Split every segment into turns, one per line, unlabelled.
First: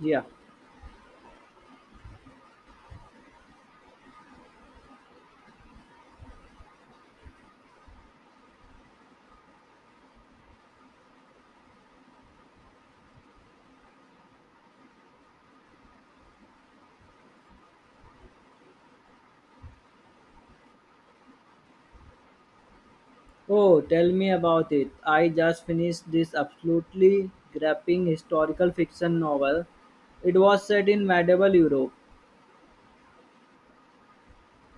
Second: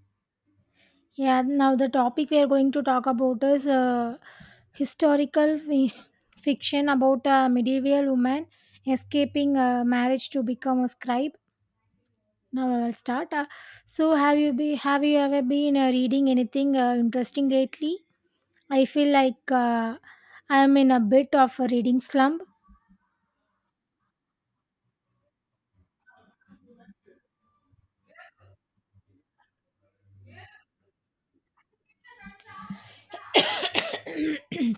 Yeah.
Yeah, now the topic we are going to talk about is historical fi- fiction about a medieval woman escaping marriage to become a scribe. Now I will start. So, have you be have you ever been reading anything interesting lately? I feel like I am in a bit of a reading slump.
Oh, tell me about it. I just finished this absolutely gripping historical fiction novel. It was set in medieval Europe.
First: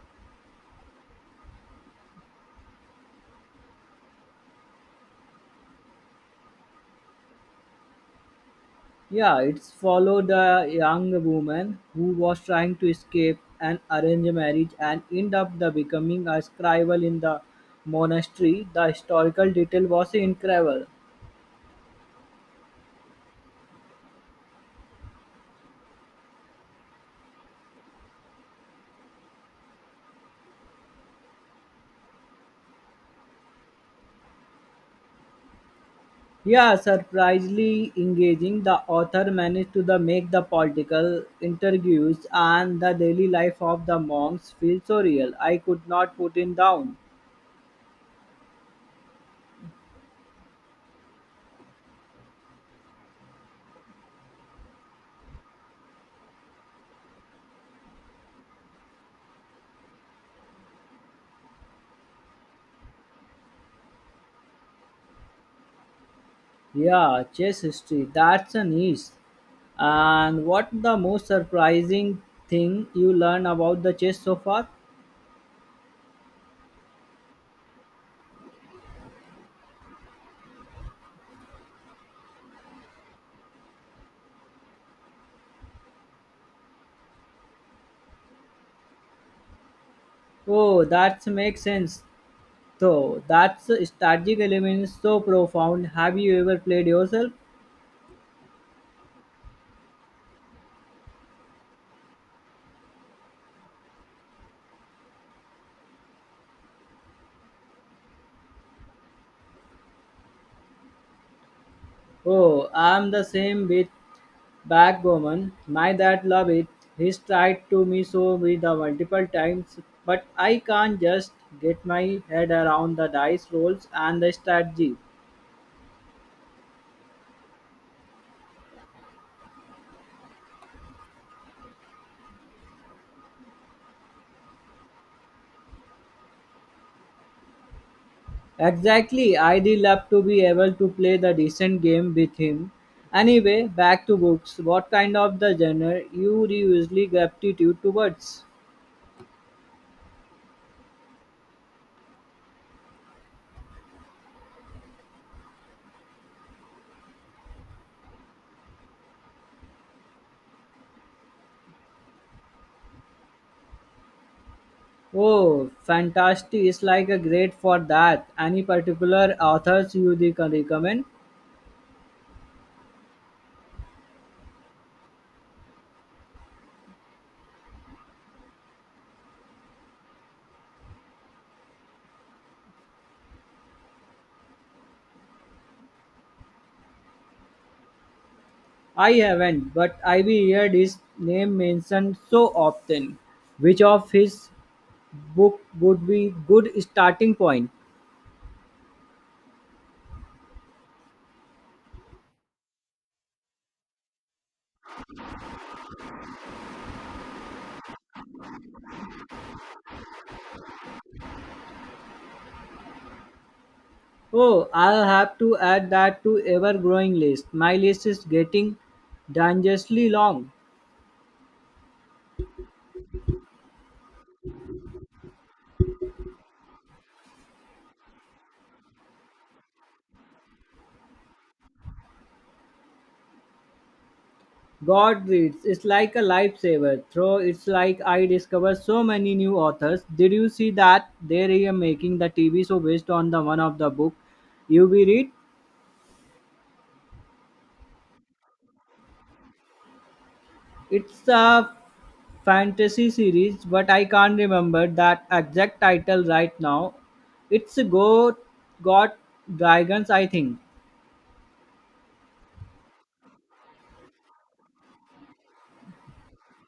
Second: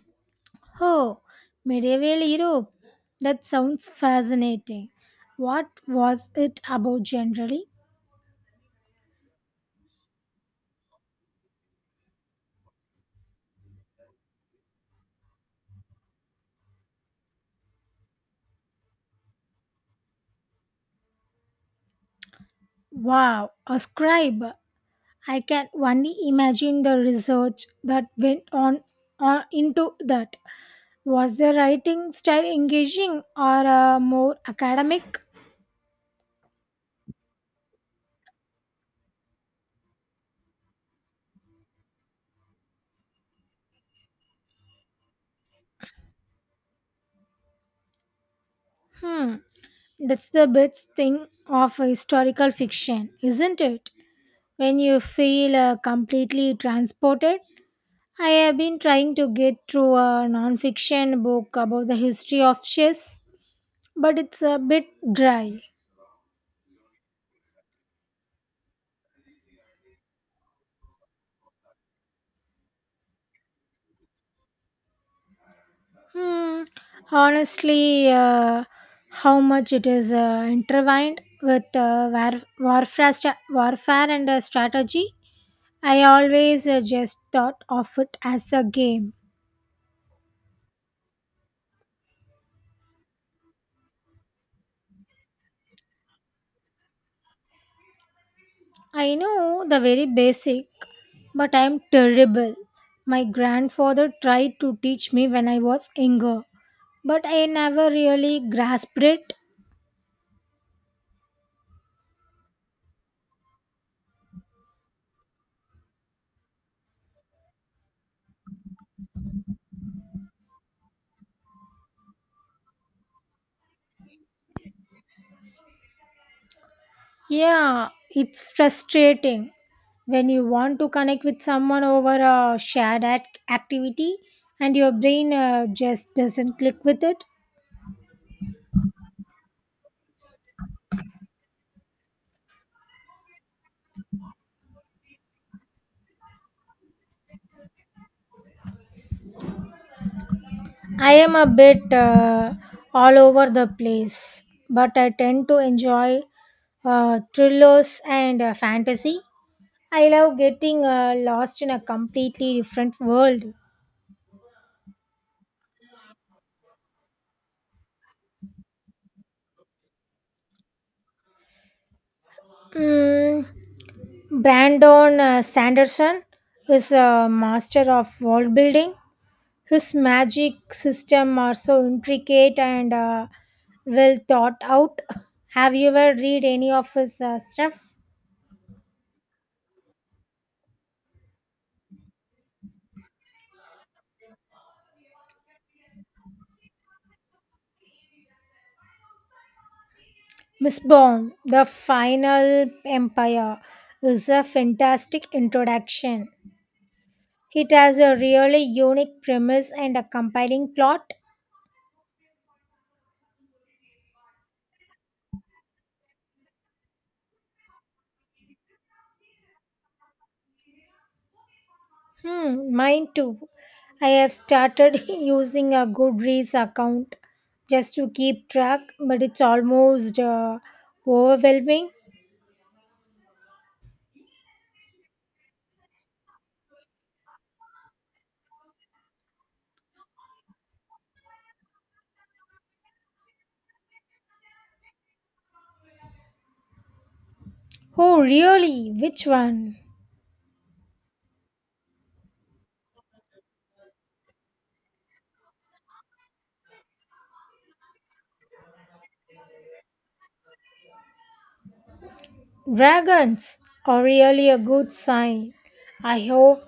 Oh, medieval Europe. That sounds fascinating. What was it about generally?
Yeah, it's followed a young woman who was trying to escape an arranged marriage and end up the becoming a scribble in the monastery. The historical detail was incredible.
Wow, a scribe. I can only imagine the research that went on into that. Was the writing style engaging or more academic?
Yeah, surprisingly engaging, the author managed to the make the political interviews and the daily life of the monks feel so real. I could not put it down.
Hmm, that's the best thing of historical fiction, isn't it? When you feel completely transported. I have been trying to get through a non-fiction book about the history of chess, but it's a bit dry.
Yeah, chess history, that's a niche. And what the most surprising thing you learn about the chess so far?
Hmm, honestly, how much it is intertwined with warfare, warfare and strategy. I always just thought of it as a game.
Oh, that makes sense. So that's strategic element is so profound. Have you ever played yourself?
I know the very basic, but I'm terrible. My grandfather tried to teach me when I was younger, but I never really grasped it.
Oh, I'm the same with Back woman, my dad love it. He's tried to me so with the multiple times, but I can't just get my head around the dice rolls and the strategy.
Yeah, it's frustrating when you want to connect with someone over a shared activity and your brain just doesn't click with it.
Exactly, I'd love to be able to play the decent game with him. Anyway, back to books. What kind of the genre you usually gravitated towards?
I am a bit all over the place, but I tend to enjoy thrillers and fantasy. I love getting lost in a completely different world.
Oh, fantastic! It's like a great for that. Any particular authors you can recommend?
Mm, Brandon Sanderson is a master of world building. His magic system are so intricate and well thought out. Have you ever read any of his stuff?
I haven't, but I've heard his name mentioned so often. Which of his book would be good starting point?
Miss Bond, The Final Empire is a fantastic introduction. It has a really unique premise and a compelling plot.
Oh, I'll have to add that to ever-growing list. My list is getting dangerously long.
Hmm, mine too. I have started using a Goodreads account just to keep track, but it's almost overwhelming.
God reads. It's like a lifesaver. Though it's like I discovered so many new authors. Did you see that they are making the TV show based on the one of the book you be read?
Oh, really? Which one?
It's a fantasy series, but I can't remember that exact title right now. It's Go Got Dragons, I think.
Dragons are really a good sign. I hope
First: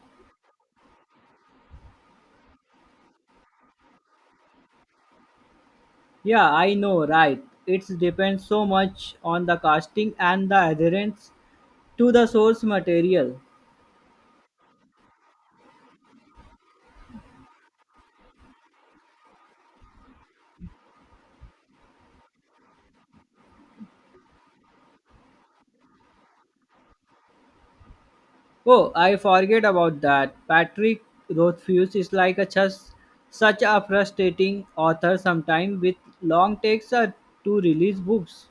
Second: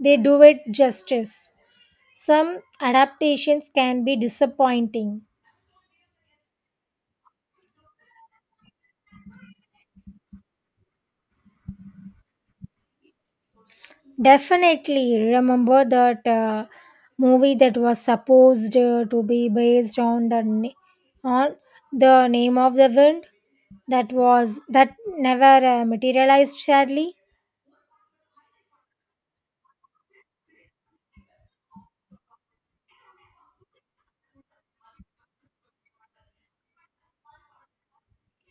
they do it justice. Some adaptations can be disappointing.
Yeah, I know, right. It depends so much on the casting and the adherence to the source material.
Definitely remember that movie that was supposed to be based on on the name of the wind that was that never materialized sadly.
Oh, I forget about that. Patrick Rothfuss is like a just such a frustrating author sometimes with long takes to release books.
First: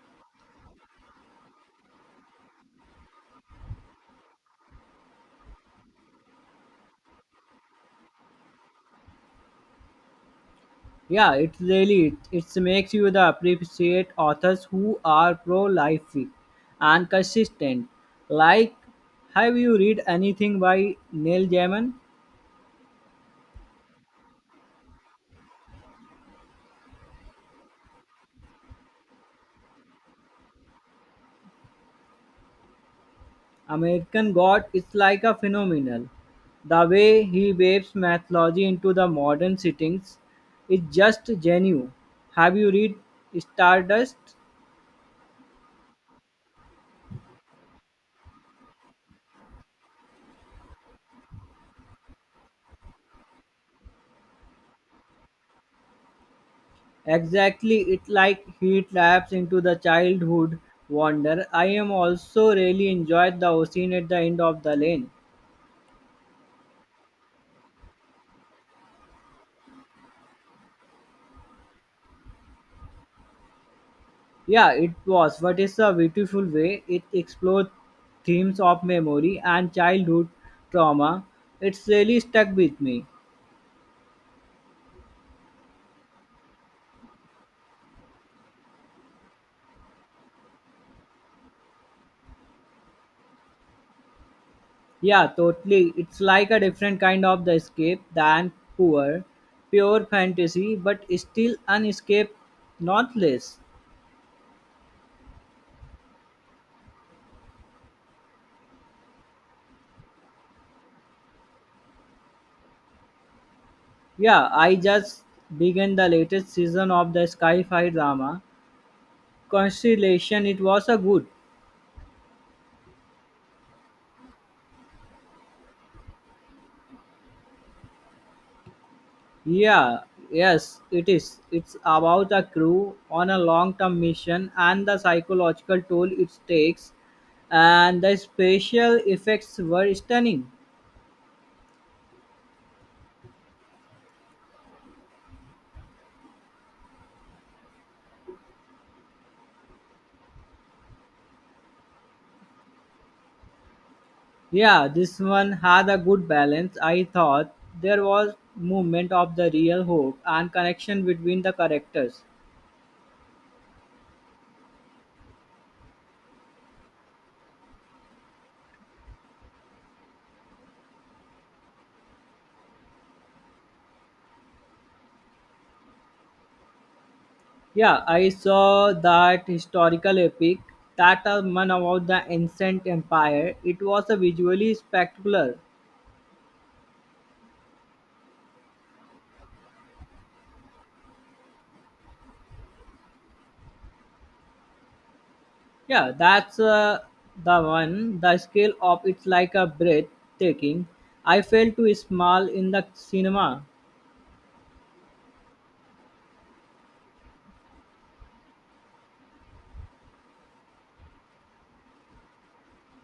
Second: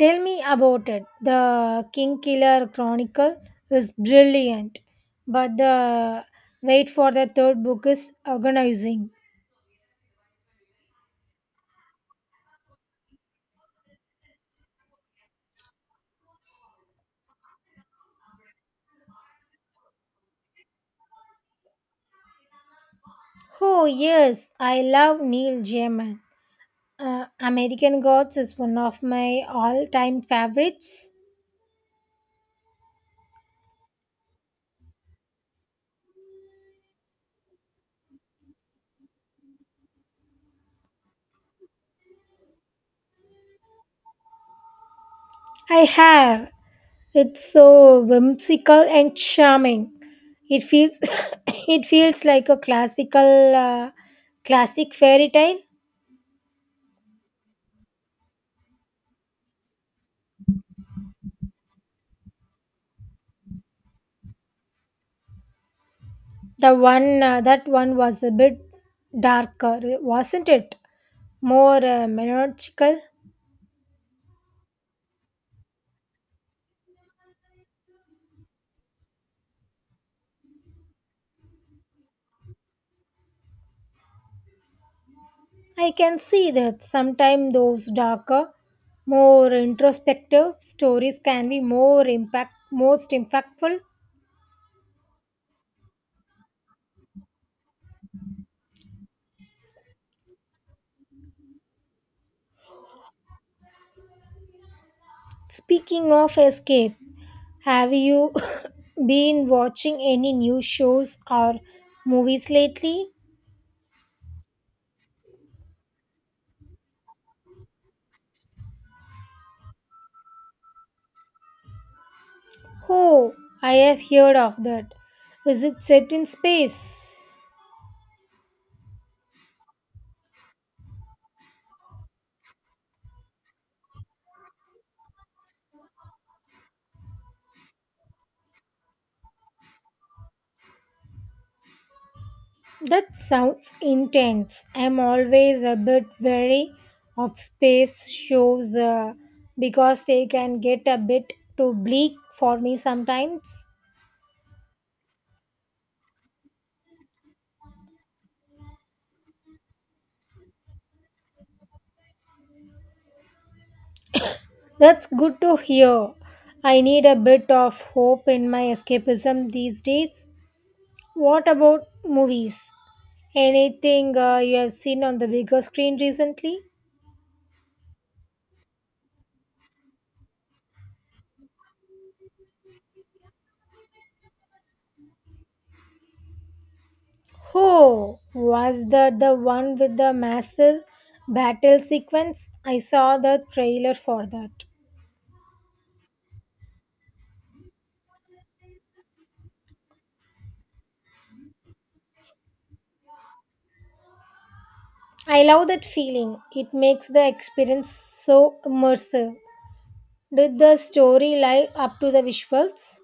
Tell me about it. The King Killer Chronicle is brilliant, but the wait for the third book is agonizing.
Yeah, it really it makes you the appreciate authors who are pro-life and consistent. Like, have you read anything by Neil Gaiman?
Oh, yes, I love Neil Gaiman. American Gods is one of my all time favorites.
American God is like a phenomenal. The way he waves mythology into the modern settings is just genuine. Have you read Stardust?
I have. It's so whimsical and charming. It feels it feels like a classic fairy tale.
Exactly, it like he taps into the childhood wonder. I am also really enjoyed the scene at the end of the lane.
The one that one was a bit darker, wasn't it? More melancholical.
Yeah, it was, but it's a beautiful way it explored themes of memory and childhood trauma. It's really stuck with me.
I can see that sometimes those darker, more introspective stories can be more most impactful.
Yeah, totally. It's like a different kind of the escape than poor, pure fantasy, but still an escape, not less.
Speaking of escape, have you been watching any new shows or movies lately?
Yeah, I just began the latest season of the Sky High drama Constellation. It was a good.
Oh, I have heard of that. Is it set in space?
Yeah, yes, it is. It's about a crew on a long-term mission and the psychological toll it takes, and the special effects were stunning.
That sounds intense. I'm always a bit wary of space shows because they can get a bit too bleak for me sometimes.
Yeah, this one had a good balance. I thought there was movement of the real hope and connection between the characters.
That's good to hear. I need a bit of hope in my escapism these days. What about movies? Anything you have seen on the bigger screen recently?
Yeah, I saw that historical epic that are one about the ancient empire. It was a visually spectacular.
Oh, was that the one with the massive battle sequence? I saw the trailer for that.
Yeah, that's the one. The scale of it's like a breathtaking. I felt too small in the cinema.
I love that feeling. It makes the experience so immersive. Did the story live up to the visuals?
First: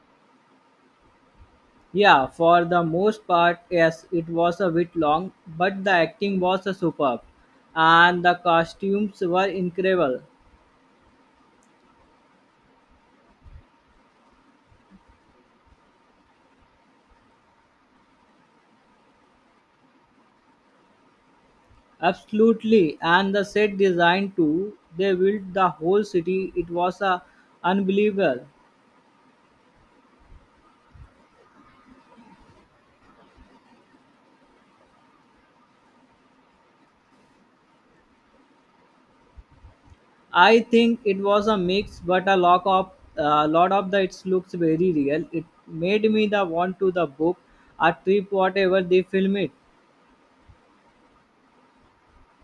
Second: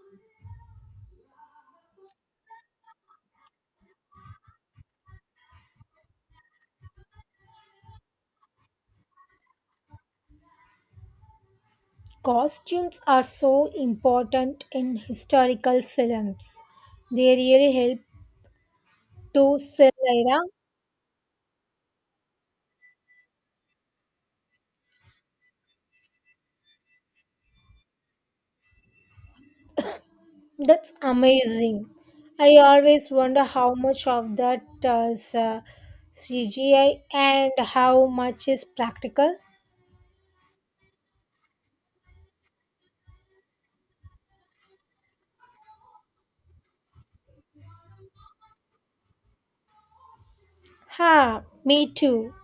Yeah, for the most part, yes, it was a bit long, but the acting was superb, and the costumes were incredible.
Costumes are so important in historical films. They really help to sell the era.
Absolutely, and the set design too. They built the whole city. It was unbelievable.
That's amazing. I always wonder how much of that is CGI and how much is practical.
I think it was a mix, but a lot of the it looks very real. It made me the want to the book a trip, whatever they film it.
Ha, me too.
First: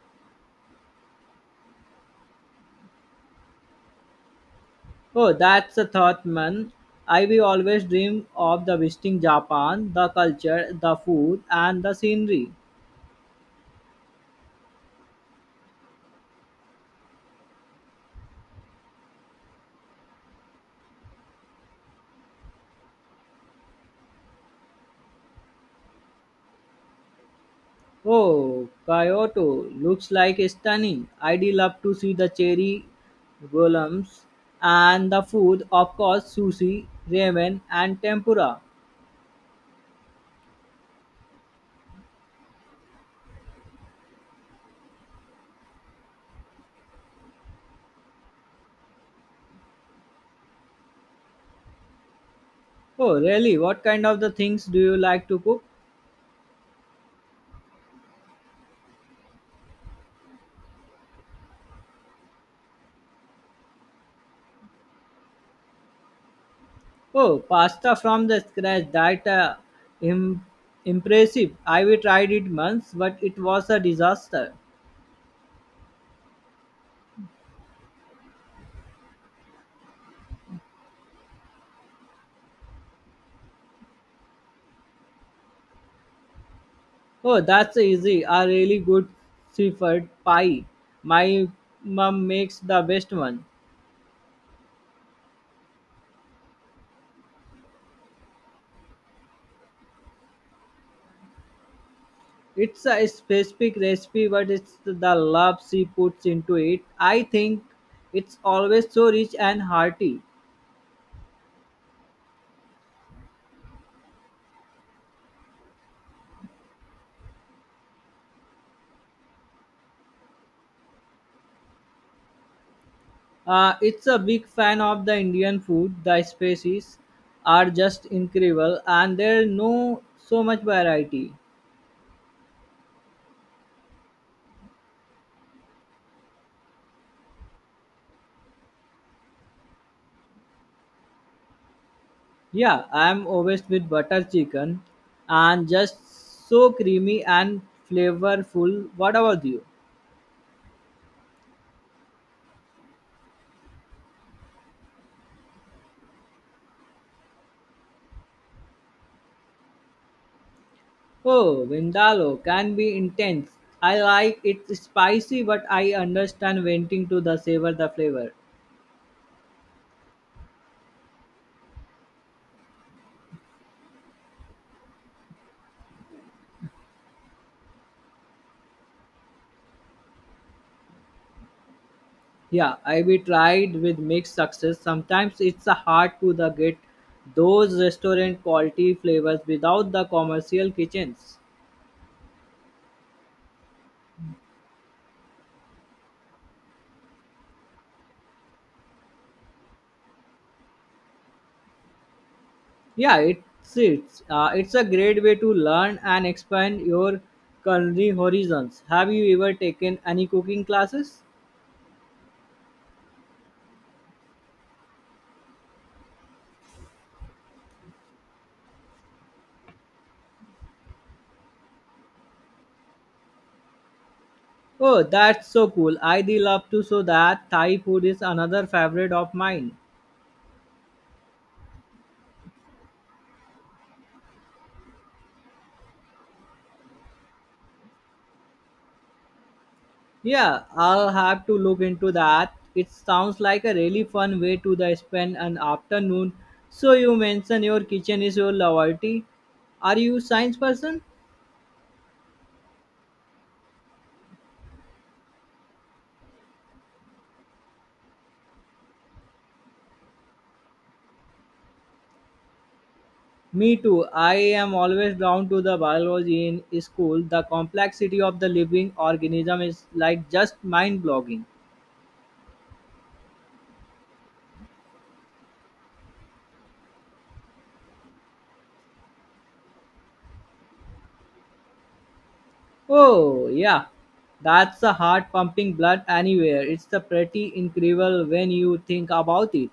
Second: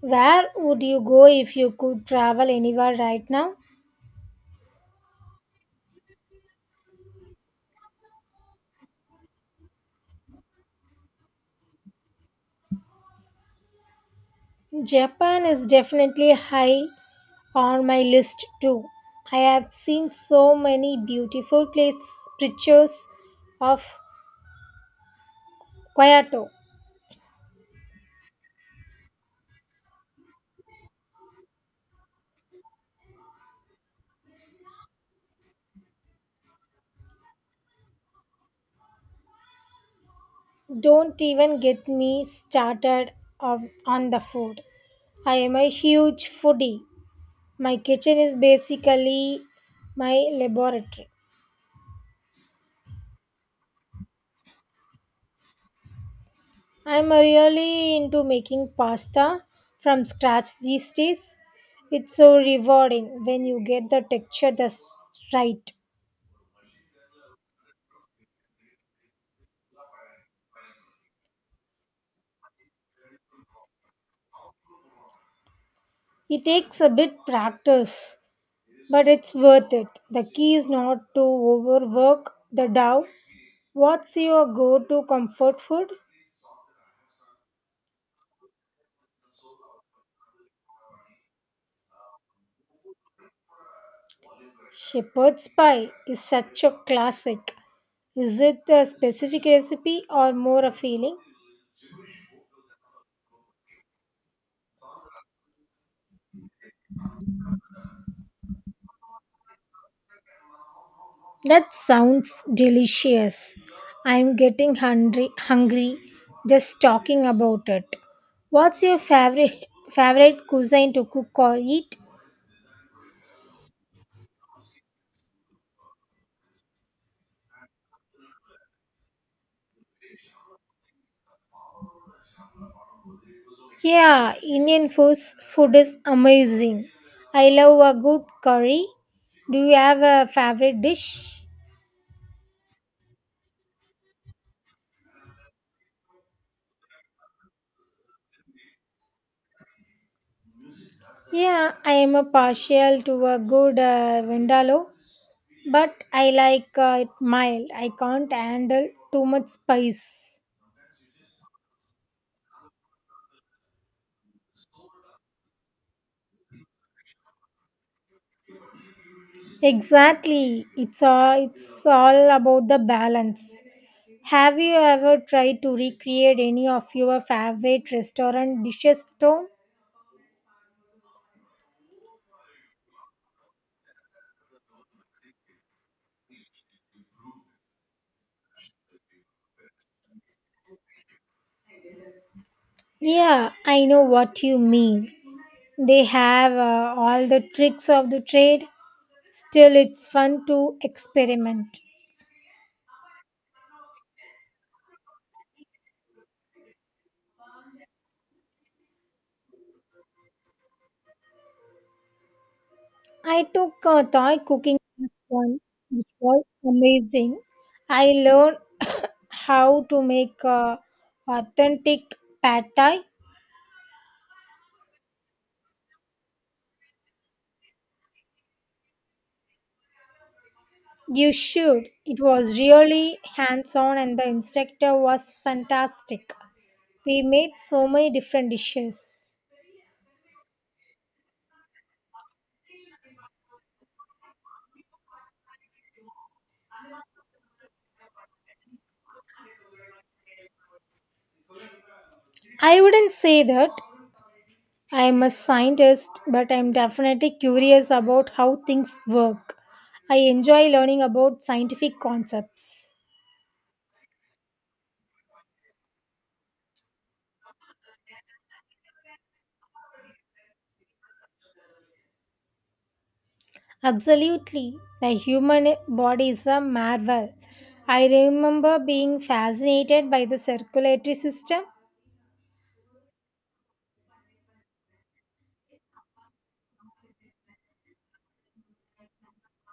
Where would you go if you could travel anywhere right now?
Oh, that's a thought, man. I will always dream of the visiting Japan, the culture, the food, and the scenery.
Japan is definitely high on my list too. I have seen so many beautiful place pictures of Kyoto.
Oh, Kyoto looks like stunning. I'd love to see the cherry golems and the food, of course, sushi, ramen, and tempura.
Don't even get me started on the food. I am a huge foodie. My kitchen is basically my laboratory.
Oh, really? What kind of the things do you like to cook?
I'm really into making pasta from scratch these days. It's so rewarding when you get the texture just right.
Oh, pasta from the scratch. That im- impressive. I we tried it once, but it was a disaster.
It takes a bit practice, but it's worth it. The key is not to overwork the dough. What's your go-to comfort food?
Oh, that's easy. A really good seafood pie. My mom makes the best one.
Shepherd's pie is such a classic. Is it a specific recipe or more a feeling?
It's a specific recipe, but it's the love she puts into it. I think it's always so rich and hearty.
That sounds delicious. I'm getting hungry just talking about it. What's your favorite cuisine to cook or eat?
It's a big fan of the Indian food. The species are just incredible, and there no so much variety.
Yeah, food is amazing. I love a good curry. Do you have a favorite dish?
Yeah, I'm obsessed with butter chicken, and just so creamy and flavorful. What about you?
Yeah, I am a partial to a good vindaloo, but I like it mild. I can't handle too much spice.
Oh, Vindaloo can be intense. I like it spicy, but I understand wanting to the savor the flavor.
Exactly. It's all about the balance. Have you ever tried to recreate any of your favorite restaurant dishes at home?
Yeah, I be tried with mixed success. Sometimes it's a hard to the get those restaurant quality flavors without the commercial kitchens.
Yeah, I know what you mean. They have all the tricks of the trade. Still, it's fun to experiment.
Yeah, it's a great way to learn and expand your culinary horizons. Have you ever taken any cooking classes?
I took a Thai cooking class once, which was amazing. I learned how to make authentic pad thai.
Oh, that's so cool. I do love to so that Thai food is another favorite of mine.
You should. It was really hands on, and the instructor was fantastic. We made so many different dishes.
Yeah, I'll have to look into that. It sounds like a really fun way to the spend an afternoon. So you mentioned your kitchen is your loyalty. Are you science person?
I wouldn't say that I am a scientist, but I am definitely curious about how things work. I enjoy learning about scientific concepts.
Me too. I am always drawn to the biology in school. The complexity of the living organism is like just mind blogging.
Absolutely, the human body is a marvel. I remember being fascinated by the circulatory system
Oh, yeah. That's the heart pumping blood anywhere. It's the pretty incredible when you think about it.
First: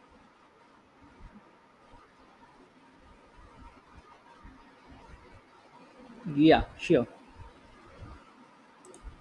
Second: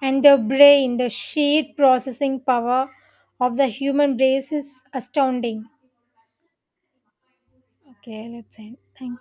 and the brain. The sheer processing power of the human brain is astounding.
Yeah, sure.
Okay, let's end. Thank